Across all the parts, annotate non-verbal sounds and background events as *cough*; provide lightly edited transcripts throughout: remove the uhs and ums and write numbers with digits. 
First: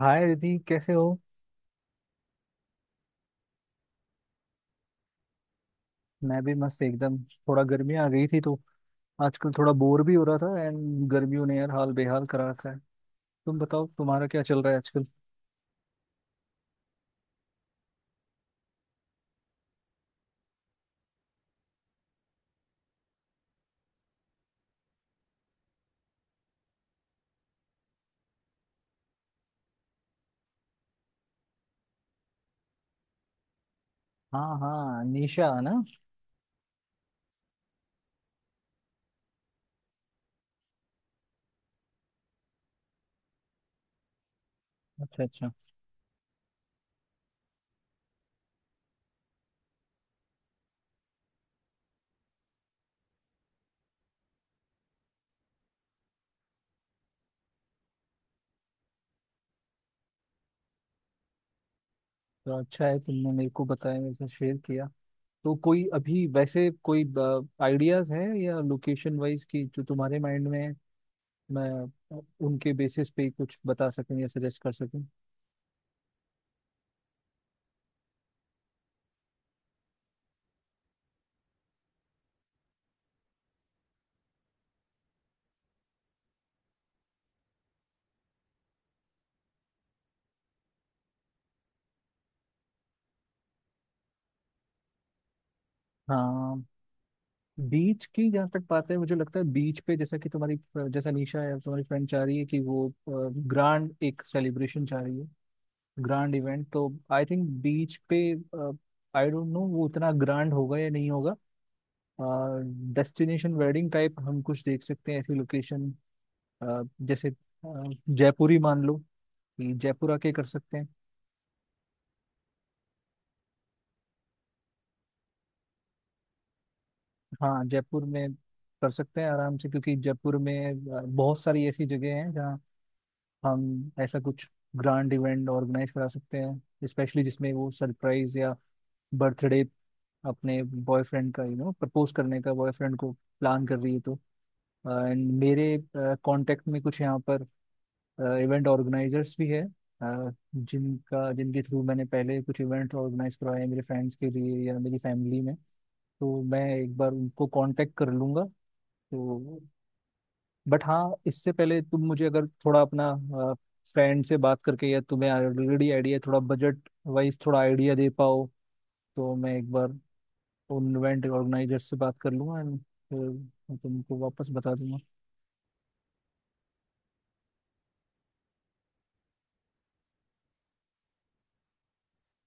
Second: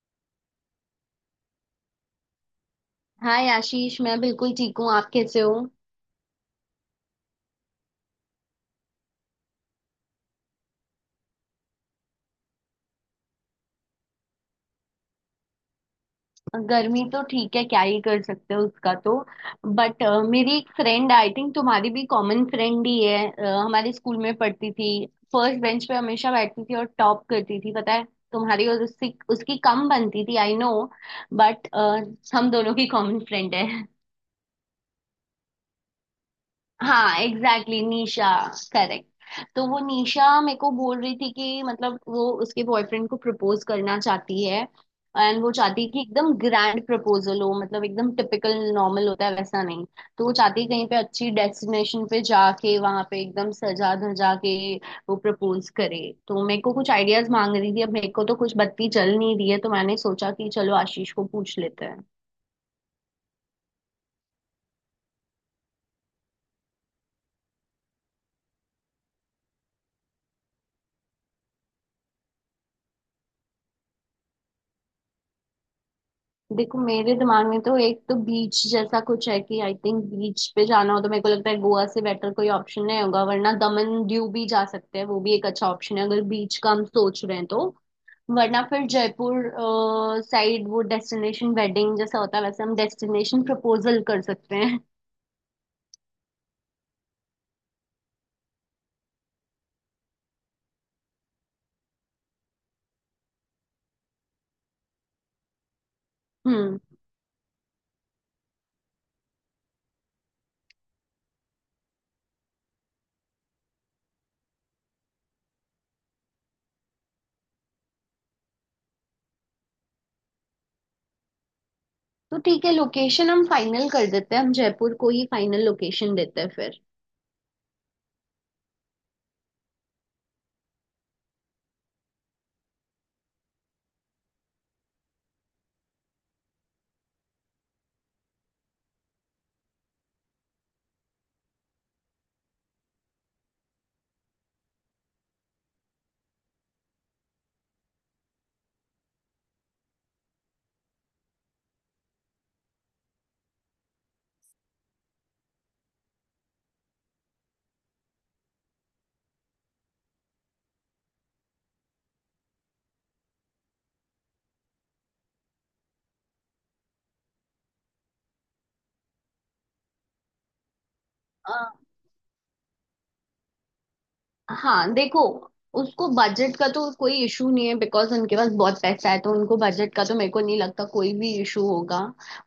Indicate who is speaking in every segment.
Speaker 1: हाय रिधि कैसे हो।
Speaker 2: हाय आशीष, मैं बिल्कुल ठीक हूँ। आप कैसे हो?
Speaker 1: मैं भी मस्त एकदम। थोड़ा गर्मी आ गई थी तो आजकल थोड़ा बोर भी हो रहा था एंड गर्मियों ने यार हाल बेहाल करा रखा है। तुम बताओ तुम्हारा क्या चल रहा है आजकल।
Speaker 2: गर्मी तो ठीक है, क्या ही कर सकते हो उसका। तो बट मेरी एक फ्रेंड, आई थिंक तुम्हारी भी कॉमन फ्रेंड ही है, हमारे स्कूल में पढ़ती थी। फर्स्ट बेंच पे हमेशा बैठती थी और टॉप करती थी, पता है। तुम्हारी और उसकी उसकी कम बनती थी, आई नो। बट हम दोनों की कॉमन फ्रेंड है।
Speaker 1: हाँ हाँ, निशा ना।
Speaker 2: हाँ एग्जैक्टली, exactly, निशा। करेक्ट। तो वो निशा मेरे को बोल रही थी कि मतलब वो उसके बॉयफ्रेंड को प्रपोज करना चाहती है।
Speaker 1: अच्छा
Speaker 2: एंड
Speaker 1: अच्छा।
Speaker 2: वो चाहती है कि एकदम ग्रैंड प्रपोजल हो, मतलब एकदम टिपिकल नॉर्मल होता है वैसा नहीं। तो वो चाहती है कहीं पे अच्छी डेस्टिनेशन पे जाके वहां पे एकदम सजा धजा के वो प्रपोज करे। तो मेरे को कुछ आइडियाज मांग रही थी, अब मेरे को तो कुछ बत्ती जल नहीं रही है, तो मैंने सोचा कि चलो आशीष को पूछ लेते हैं।
Speaker 1: तो अच्छा है तुमने मेरे को बताया, मेरे साथ शेयर किया। तो कोई अभी वैसे कोई आइडियाज है या लोकेशन वाइज की जो तुम्हारे माइंड में है, मैं उनके बेसिस पे ही कुछ बता सकूं या सजेस्ट कर सकूं।
Speaker 2: देखो मेरे दिमाग में तो एक तो बीच जैसा कुछ है कि आई थिंक बीच पे जाना हो तो मेरे को लगता है गोवा से बेटर कोई ऑप्शन नहीं होगा, वरना दमन दीव भी जा सकते हैं, वो भी एक अच्छा ऑप्शन है अगर बीच का हम सोच रहे हैं तो। वरना फिर जयपुर साइड, वो डेस्टिनेशन वेडिंग जैसा होता है, वैसे हम डेस्टिनेशन प्रपोजल कर सकते हैं।
Speaker 1: हाँ, बीच की जहाँ तक बात है मुझे लगता है बीच पे, जैसा कि तुम्हारी, जैसा निशा है तुम्हारी फ्रेंड चाह रही है कि वो ग्रांड एक सेलिब्रेशन चाह रही है, ग्रांड इवेंट,
Speaker 2: हम्म।
Speaker 1: तो आई थिंक बीच पे आई डोंट नो वो उतना ग्रांड होगा या नहीं होगा। डेस्टिनेशन वेडिंग टाइप हम कुछ देख सकते हैं ऐसी लोकेशन, जैसे अ, जयपुर ही मान लो कि जयपुर आके कर सकते हैं।
Speaker 2: तो ठीक है, लोकेशन हम फाइनल कर देते हैं, हम जयपुर को ही फाइनल लोकेशन देते हैं।
Speaker 1: हाँ जयपुर में कर सकते हैं आराम से, क्योंकि जयपुर में बहुत सारी ऐसी जगह हैं, हम ऐसा कुछ ग्रांड इवेंट ऑर्गेनाइज करा सकते हैं स्पेशली, जिसमें वो सरप्राइज या बर्थडे अपने बॉयफ्रेंड का प्रपोज करने का बॉयफ्रेंड को प्लान कर रही है तो। एंड मेरे कांटेक्ट में कुछ यहाँ पर इवेंट ऑर्गेनाइजर्स भी है जिनका जिनके थ्रू मैंने पहले कुछ इवेंट ऑर्गेनाइज करवाए हैं मेरे फ्रेंड्स के लिए या मेरी फैमिली में, तो मैं एक बार उनको कांटेक्ट कर लूंगा। तो बट हाँ इससे पहले तुम मुझे अगर थोड़ा अपना फ्रेंड से बात करके या तुम्हें ऑलरेडी आइडिया थोड़ा बजट वाइज थोड़ा आइडिया दे पाओ, तो मैं एक बार उन इवेंट ऑर्गेनाइजर
Speaker 2: फिर
Speaker 1: से बात कर लूंगा एंड फिर मैं तुमको वापस बता
Speaker 2: हाँ,
Speaker 1: दूंगा।
Speaker 2: देखो, उसको बजट का तो कोई इशू नहीं है बिकॉज उनके पास बहुत पैसा है, तो उनको बजट का तो मेरे को नहीं लगता कोई भी इशू होगा।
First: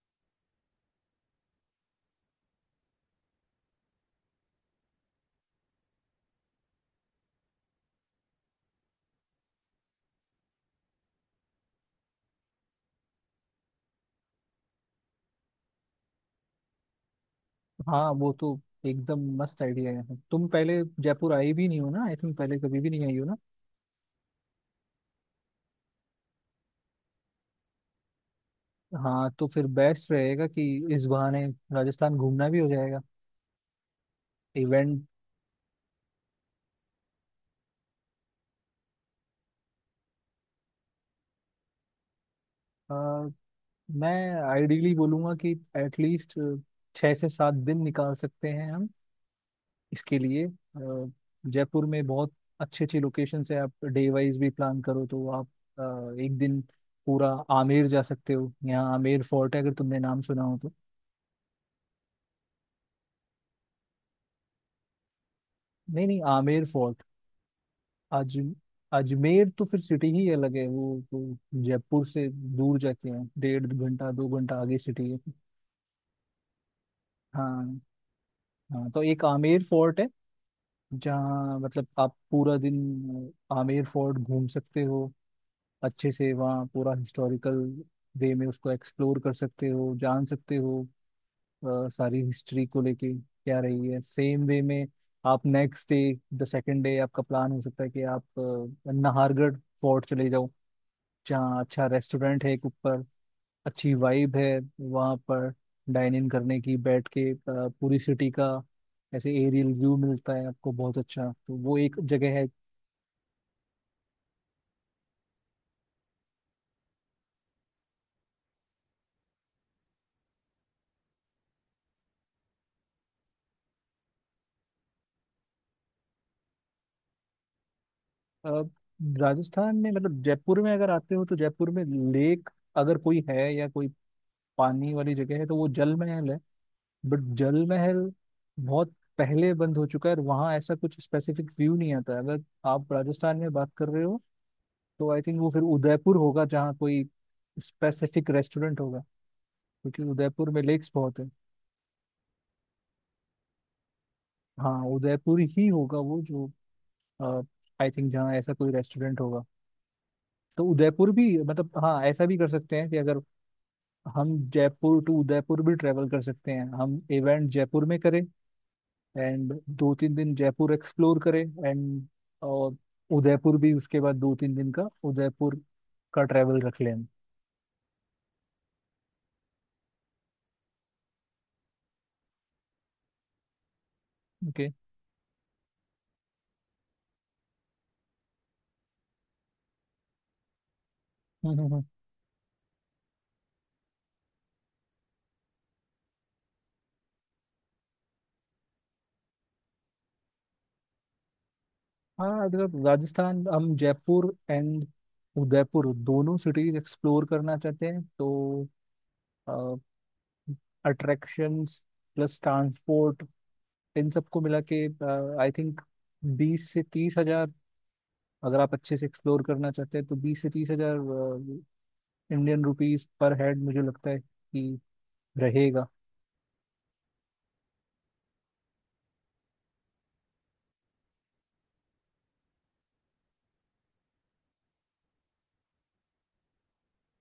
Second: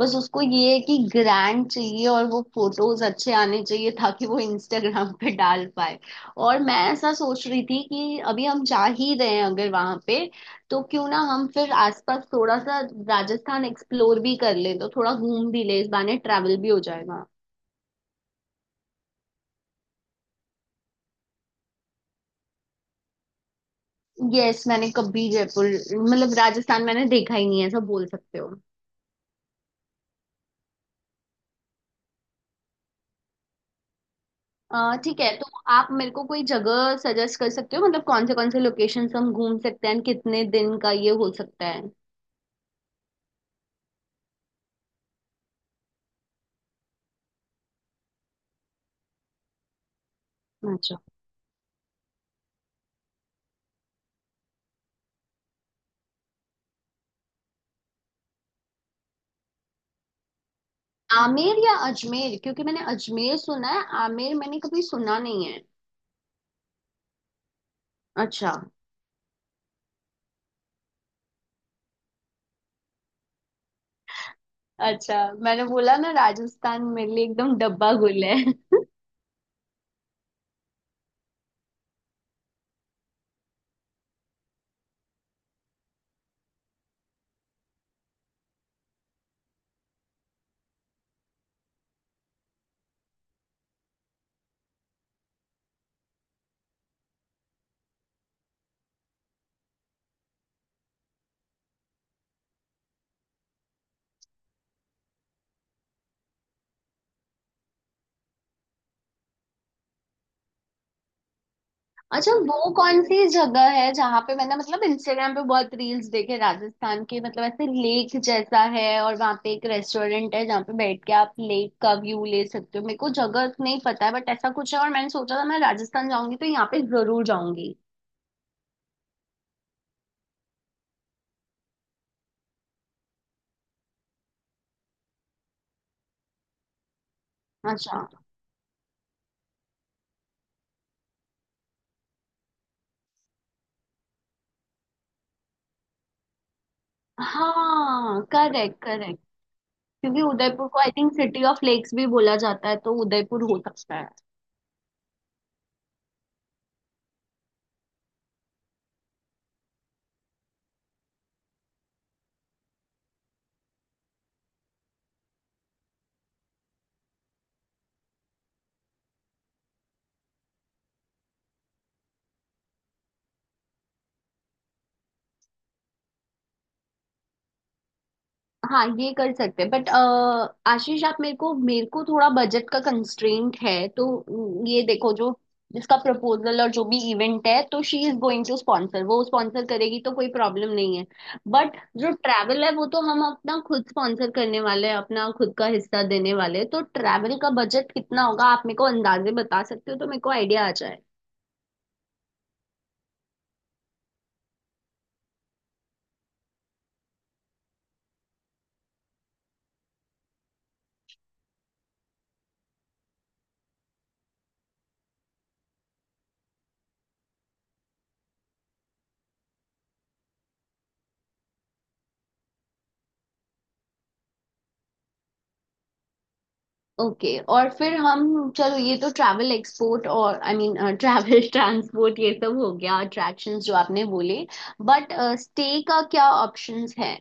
Speaker 2: बस उसको ये है कि ग्रैंड चाहिए और वो फोटोज अच्छे आने चाहिए ताकि वो इंस्टाग्राम पे डाल पाए। और मैं ऐसा सोच रही थी कि अभी हम जा ही रहे हैं अगर वहां पे, तो क्यों ना हम फिर आसपास थोड़ा सा राजस्थान एक्सप्लोर भी कर लें, तो थोड़ा घूम भी ले, इस बहाने ट्रैवल भी हो जाएगा।
Speaker 1: हाँ वो तो एकदम मस्त आइडिया है, तुम पहले जयपुर आई भी नहीं हो ना, आई थिंक पहले कभी भी नहीं आई हो ना।
Speaker 2: यस, मैंने कभी जयपुर, मतलब राजस्थान मैंने देखा ही नहीं है, ऐसा बोल सकते हो।
Speaker 1: हाँ तो फिर बेस्ट रहेगा कि इस बहाने राजस्थान घूमना भी हो जाएगा, इवेंट।
Speaker 2: ठीक है, तो आप मेरे को कोई जगह सजेस्ट कर सकते हो, मतलब कौन से लोकेशंस हम घूम सकते हैं and कितने दिन का ये हो सकता है।
Speaker 1: मैं आइडियली बोलूंगा कि एटलीस्ट 6 से 7 दिन निकाल सकते हैं हम इसके लिए।
Speaker 2: अच्छा,
Speaker 1: जयपुर में बहुत अच्छी अच्छी लोकेशन है, आप डे वाइज भी प्लान करो तो आप एक दिन पूरा आमेर जा सकते हो, यहाँ आमेर फोर्ट है अगर तुमने नाम सुना हो तो।
Speaker 2: आमेर या अजमेर? क्योंकि मैंने अजमेर सुना है, आमेर मैंने कभी सुना नहीं है।
Speaker 1: नहीं नहीं, आमेर फोर्ट। अज
Speaker 2: अच्छा।
Speaker 1: अजमेर तो फिर सिटी ही अलग है वो तो, जयपुर से दूर जाके है, डेढ़ घंटा 2 घंटा आगे सिटी है।
Speaker 2: अच्छा, मैंने बोला ना राजस्थान मेरे लिए एकदम
Speaker 1: हाँ,
Speaker 2: डब्बा गुल है।
Speaker 1: हाँ तो एक आमेर फोर्ट है जहाँ मतलब आप पूरा दिन आमेर फोर्ट घूम सकते हो अच्छे से, वहाँ पूरा हिस्टोरिकल वे में उसको एक्सप्लोर कर सकते हो, जान सकते हो सारी हिस्ट्री को लेके क्या रही है, सेम वे में आप next day the second day आपका प्लान हो सकता है कि आप नाहरगढ़ फोर्ट चले जाओ, जहाँ अच्छा रेस्टोरेंट है एक ऊपर, अच्छी वाइब है वहाँ पर डाइन इन करने की, बैठ के पूरी सिटी का ऐसे एरियल व्यू मिलता है आपको बहुत अच्छा, तो वो एक
Speaker 2: अच्छा
Speaker 1: जगह है।
Speaker 2: वो कौन सी जगह है जहाँ पे मैंने, मतलब इंस्टाग्राम पे बहुत रील्स देखे राजस्थान के, मतलब ऐसे लेक जैसा है और वहाँ पे एक रेस्टोरेंट है जहाँ पे बैठ के आप लेक का व्यू ले सकते हो। मेरे को जगह नहीं पता है बट ऐसा कुछ है, और मैंने सोचा था मैं राजस्थान जाऊंगी तो यहाँ पे जरूर जाऊंगी।
Speaker 1: अ, राजस्थान में मतलब जयपुर में अगर आते हो तो जयपुर में लेक अगर कोई है या कोई पानी वाली जगह है तो वो जल में है, बट जल
Speaker 2: अच्छा।
Speaker 1: महल बहुत पहले बंद हो चुका है और वहाँ ऐसा कुछ स्पेसिफिक व्यू नहीं आता है। अगर आप राजस्थान में बात कर रहे हो तो आई थिंक वो फिर उदयपुर होगा जहाँ कोई
Speaker 2: हाँ
Speaker 1: स्पेसिफिक
Speaker 2: करेक्ट,
Speaker 1: रेस्टोरेंट होगा,
Speaker 2: करेक्ट,
Speaker 1: क्योंकि
Speaker 2: क्योंकि
Speaker 1: उदयपुर में
Speaker 2: उदयपुर को आई
Speaker 1: लेक्स
Speaker 2: थिंक
Speaker 1: बहुत है।
Speaker 2: सिटी ऑफ लेक्स भी बोला जाता है, तो उदयपुर हो सकता है।
Speaker 1: हाँ उदयपुर ही होगा वो जो, आई थिंक जहाँ ऐसा कोई रेस्टोरेंट होगा, तो उदयपुर भी, मतलब हाँ ऐसा भी कर सकते हैं कि अगर हम जयपुर टू उदयपुर भी ट्रेवल कर सकते हैं, हम इवेंट जयपुर में करें एंड 2 3 दिन जयपुर एक्सप्लोर करें एंड और उदयपुर भी उसके बाद 2 3 दिन का उदयपुर का ट्रैवल रख लें।
Speaker 2: हाँ ये कर सकते हैं, बट आशीष आप मेरे को, थोड़ा बजट का कंस्ट्रेंट है तो
Speaker 1: ओके।
Speaker 2: ये देखो, जो जिसका प्रपोजल और जो भी इवेंट है तो she is going to sponsor, वो स्पॉन्सर करेगी, तो कोई प्रॉब्लम नहीं है।
Speaker 1: हम्म हम्म
Speaker 2: बट
Speaker 1: हम्म।
Speaker 2: जो ट्रैवल है वो तो हम अपना खुद स्पॉन्सर करने वाले हैं, अपना खुद का हिस्सा देने वाले हैं, तो ट्रैवल का बजट कितना होगा आप मेरे को अंदाजे बता सकते हो तो मेरे को आइडिया आ जाए।
Speaker 1: हाँ मतलब राजस्थान हम जयपुर एंड उदयपुर दोनों सिटीज एक्सप्लोर करना चाहते हैं, तो अट्रैक्शंस प्लस ट्रांसपोर्ट इन सबको मिला के आई थिंक 20 से 30 हज़ार, अगर आप अच्छे से एक्सप्लोर करना चाहते हैं तो 20 से 30 हज़ार इंडियन रुपीस पर हेड मुझे लगता है कि रहेगा।
Speaker 2: ओके और फिर हम, चलो ये तो ट्रैवल एक्सपोर्ट और आई मीन ट्रैवल ट्रांसपोर्ट *laughs* ये सब हो गया, अट्रैक्शंस जो आपने बोले। बट स्टे का क्या ऑप्शंस है,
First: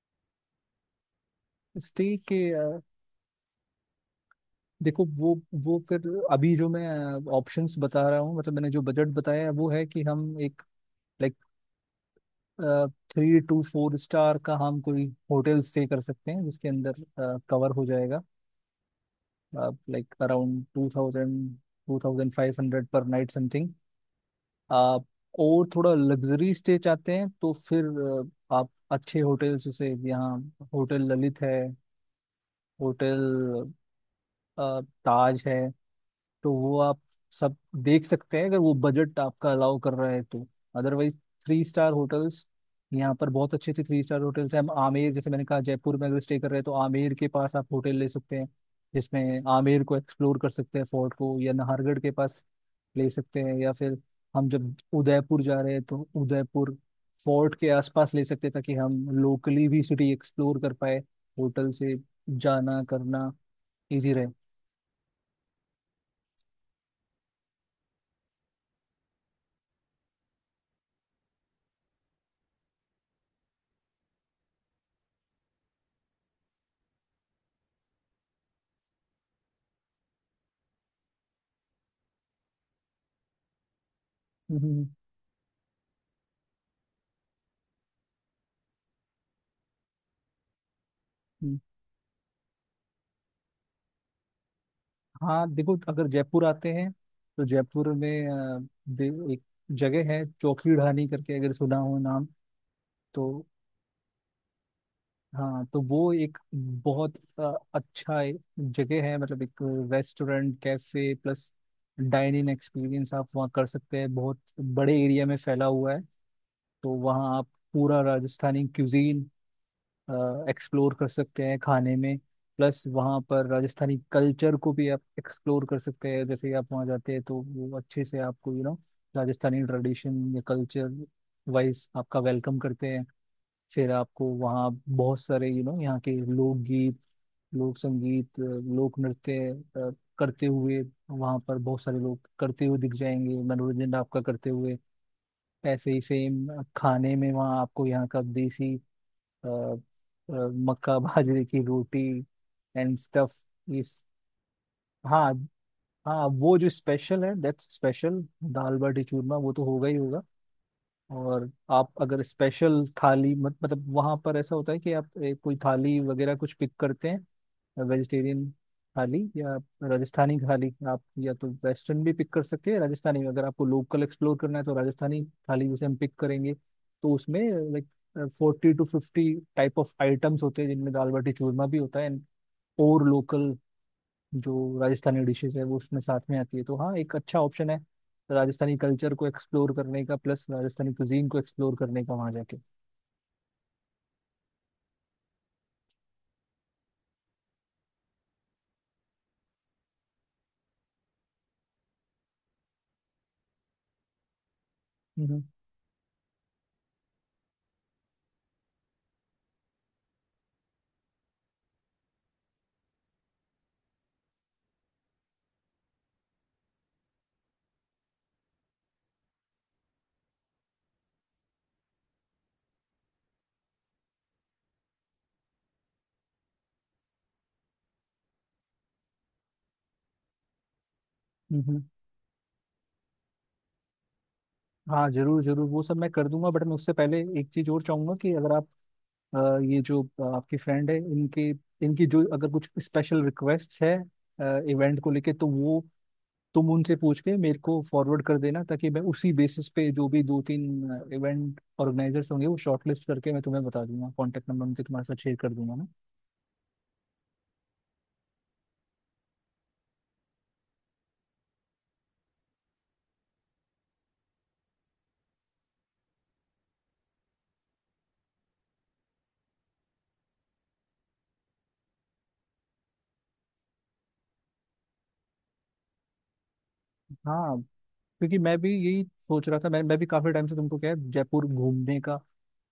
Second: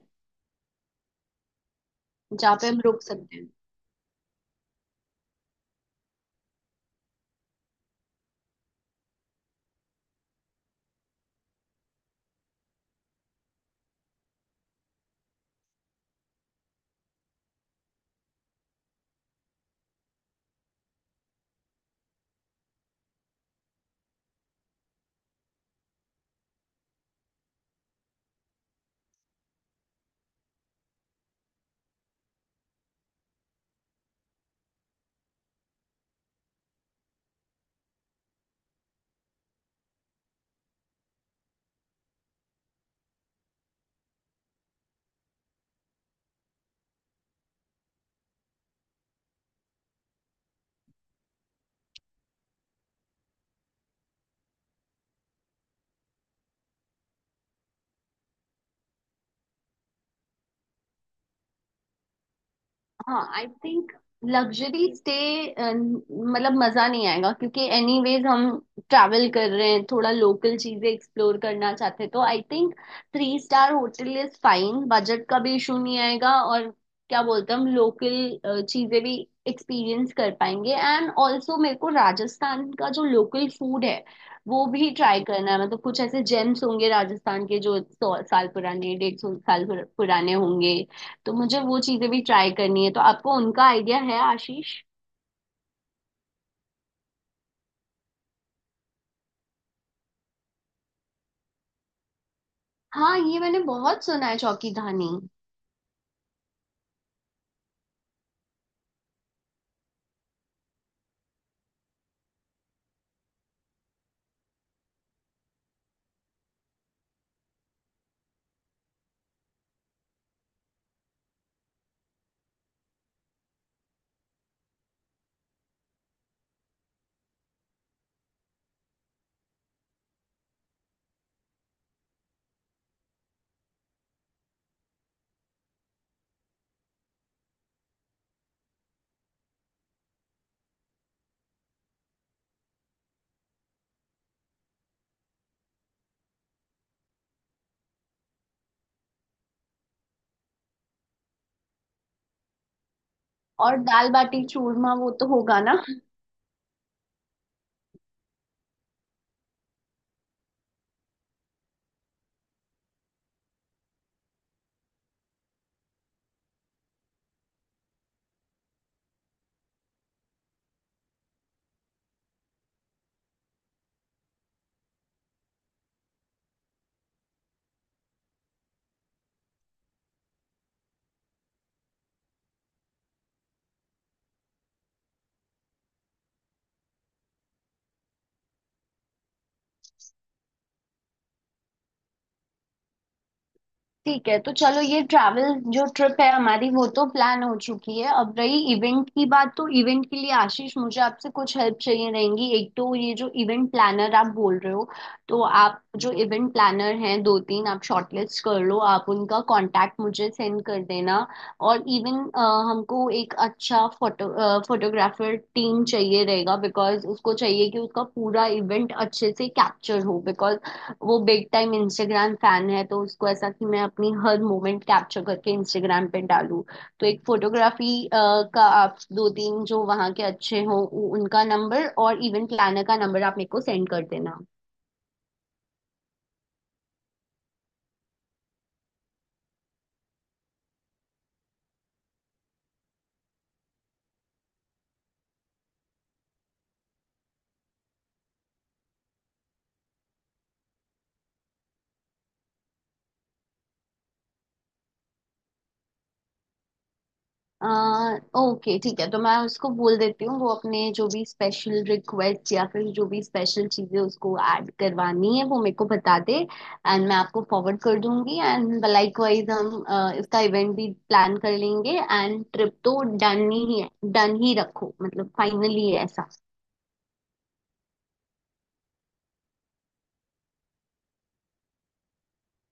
Speaker 1: स्टे के
Speaker 2: जहाँ पे हम रुक सकते हैं?
Speaker 1: देखो, वो फिर, अभी जो मैं ऑप्शंस बता रहा हूँ, मतलब मैंने जो बजट बताया है वो है कि हम एक लाइक 3 to 4 स्टार का हम कोई होटल स्टे कर सकते हैं, जिसके अंदर कवर हो जाएगा लाइक अराउंड 2000 2500 पर नाइट समथिंग। और थोड़ा लग्जरी स्टे चाहते हैं तो फिर आप अच्छे होटल जैसे यहाँ होटल ललित है, होटल ताज है, तो वो आप सब देख सकते हैं अगर वो बजट आपका अलाउ कर रहा है तो। अदरवाइज 3 स्टार होटल्स, यहाँ पर बहुत अच्छे अच्छे 3 स्टार होटल्स हैं, हम आमेर, जैसे मैंने कहा जयपुर में अगर स्टे कर रहे हैं तो आमेर के पास आप होटल ले सकते हैं जिसमें आमेर को एक्सप्लोर कर सकते हैं, फोर्ट को, या नाहरगढ़ के पास ले सकते हैं, या फिर हम जब उदयपुर जा रहे हैं तो उदयपुर फोर्ट के आसपास ले सकते हैं, ताकि हम लोकली भी सिटी एक्सप्लोर कर पाए होटल से, जाना
Speaker 2: हाँ
Speaker 1: करना
Speaker 2: आई थिंक
Speaker 1: इजी रहे।
Speaker 2: लग्जरी स्टे मतलब मजा नहीं आएगा, क्योंकि एनीवेज हम ट्रैवल कर रहे हैं, थोड़ा लोकल चीजें एक्सप्लोर करना चाहते हैं, तो I think three star hotel is fine, budget का भी इशू नहीं आएगा और क्या बोलते हैं, हम लोकल चीजें भी एक्सपीरियंस कर पाएंगे। एंड ऑल्सो मेरे को राजस्थान का जो लोकल फूड है वो
Speaker 1: हम्म,
Speaker 2: भी ट्राई करना है, मतलब कुछ ऐसे जेम्स होंगे राजस्थान के जो 100 साल पुराने, 150 साल पुराने होंगे। तो
Speaker 1: हम्म।
Speaker 2: मुझे वो चीजें भी ट्राई करनी है, तो आपको उनका आइडिया है आशीष?
Speaker 1: हाँ देखो अगर जयपुर आते हैं तो जयपुर में एक जगह है चौकी ढाणी करके, अगर सुना हो नाम
Speaker 2: हाँ
Speaker 1: तो।
Speaker 2: ये मैंने बहुत सुना है चौकी धानी।
Speaker 1: हाँ तो वो एक बहुत अच्छा जगह है, मतलब एक restaurant cafe plus dining experience आप वहाँ कर सकते हैं, बहुत बड़े एरिया में फैला हुआ है। तो वहाँ आप पूरा राजस्थानी क्यूजीन एक्सप्लोर कर सकते हैं खाने में, प्लस वहाँ पर राजस्थानी कल्चर को भी आप एक्सप्लोर कर सकते हैं, जैसे ही आप वहाँ जाते हैं तो वो अच्छे से आपको राजस्थानी ट्रेडिशन या कल्चर वाइज आपका वेलकम करते हैं। फिर आपको वहाँ बहुत सारे यहाँ के लोकगीत, लोक संगीत, लोक नृत्य अ, करते हुए वहाँ पर बहुत सारे लोग करते हुए दिख जाएंगे, मनोरंजन आपका करते हुए। ऐसे ही सेम खाने में वहाँ आपको यहाँ का देसी अ, अ, मक्का बाजरे की रोटी एंड स्टफ।
Speaker 2: और
Speaker 1: इस
Speaker 2: दाल बाटी चूरमा वो तो
Speaker 1: हाँ
Speaker 2: होगा ना?
Speaker 1: हाँ, वो जो स्पेशल है दैट्स स्पेशल, दाल बाटी चूरमा वो तो होगा ही होगा। और आप अगर स्पेशल थाली, मत मतलब वहाँ पर ऐसा होता है कि आप कोई थाली वगैरह कुछ पिक करते हैं, वेजिटेरियन थाली या राजस्थानी थाली, आप या तो वेस्टर्न भी पिक कर सकते हैं राजस्थानी, अगर आपको लोकल एक्सप्लोर करना है तो राजस्थानी थाली जैसे हम पिक करेंगे तो उसमें like 40 to 50 type of items होते हैं जिनमें दाल बाटी चूरमा भी होता है एंड। और लोकल जो राजस्थानी डिशेज है वो उसमें साथ में आती है, तो हाँ एक अच्छा ऑप्शन है राजस्थानी कल्चर को एक्सप्लोर करने का, प्लस राजस्थानी कुजीन को एक्सप्लोर करने का वहाँ जाके।
Speaker 2: ठीक है, तो चलो ये ट्रैवल जो ट्रिप है हमारी वो तो प्लान हो चुकी है, अब रही इवेंट की बात, तो इवेंट के लिए आशीष मुझे आपसे कुछ हेल्प चाहिए रहेंगी। एक तो ये जो इवेंट प्लानर आप बोल रहे हो,
Speaker 1: हम्म
Speaker 2: तो आप जो इवेंट प्लानर हैं, 2 3 आप शॉर्टलिस्ट कर लो, आप उनका कांटेक्ट मुझे सेंड कर देना। और इवन हमको एक अच्छा फोटोग्राफर टीम चाहिए रहेगा, बिकॉज उसको चाहिए कि उसका पूरा इवेंट अच्छे से कैप्चर हो, बिकॉज वो बिग टाइम इंस्टाग्राम फैन है, तो उसको ऐसा कि मैं अपनी हर मोमेंट कैप्चर करके इंस्टाग्राम पे डालूं। तो एक फोटोग्राफी का आप दो तीन जो वहाँ के अच्छे हों उनका
Speaker 1: हम्म।
Speaker 2: नंबर और इवेंट प्लानर का नंबर आप मेरे को सेंड कर देना।
Speaker 1: हाँ जरूर जरूर वो सब मैं कर दूंगा, बट मैं उससे पहले एक चीज और चाहूंगा कि अगर आप ये जो आपकी फ्रेंड है इनके, इनकी जो अगर कुछ स्पेशल रिक्वेस्ट है इवेंट को लेके, तो वो तुम उनसे पूछ के मेरे को फॉरवर्ड कर देना, ताकि मैं उसी बेसिस पे जो भी 2 3 इवेंट ऑर्गेनाइजर्स होंगे वो शॉर्टलिस्ट करके मैं तुम्हें बता दूंगा, कांटेक्ट नंबर उनके तुम्हारे साथ शेयर कर दूंगा ना।
Speaker 2: आ, ओके ठीक है, तो मैं उसको बोल देती हूँ वो अपने जो भी स्पेशल रिक्वेस्ट या फिर जो भी स्पेशल चीजें उसको ऐड करवानी है वो मेरे को बता दे, एंड मैं आपको फॉरवर्ड कर दूंगी, एंड लाइकवाइज हम इसका इवेंट भी प्लान कर लेंगे। एंड ट्रिप तो डन ही है, डन ही रखो, मतलब फाइनली है ऐसा।
Speaker 1: हाँ, क्योंकि मैं भी यही सोच रहा था, मैं भी काफी टाइम से तुमको, क्या है, जयपुर घूमने का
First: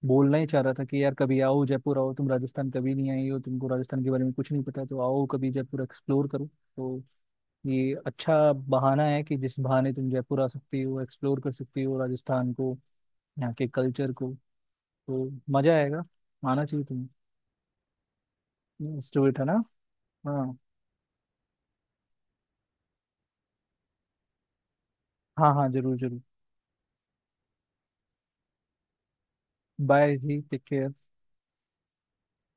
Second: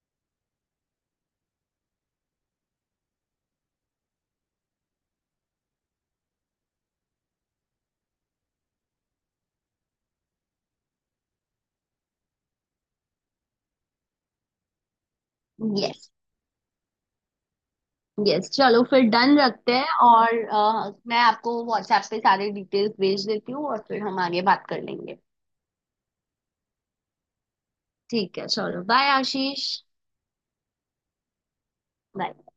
Speaker 1: बोलना ही चाह रहा था कि यार कभी आओ जयपुर, आओ, तुम राजस्थान कभी नहीं आई हो, तुमको राजस्थान के बारे में कुछ नहीं पता, तो आओ कभी जयपुर एक्सप्लोर करो। तो ये अच्छा बहाना है कि जिस बहाने तुम जयपुर आ सकती हो, एक्सप्लोर कर सकती हो राजस्थान को, यहाँ के कल्चर को, तो मजा आएगा,
Speaker 2: यस।
Speaker 1: आना चाहिए तुम्हें।
Speaker 2: यस चलो फिर डन
Speaker 1: स्टूडेंट है ना।
Speaker 2: रखते हैं, और
Speaker 1: हाँ।
Speaker 2: मैं आपको व्हाट्सएप पे सारे डिटेल्स भेज देती हूँ और फिर हम आगे बात कर लेंगे।
Speaker 1: हाँ हाँ जरूर जरूर।
Speaker 2: ठीक है, चलो bye Ashish.
Speaker 1: Bye ji, take care.
Speaker 2: Bye.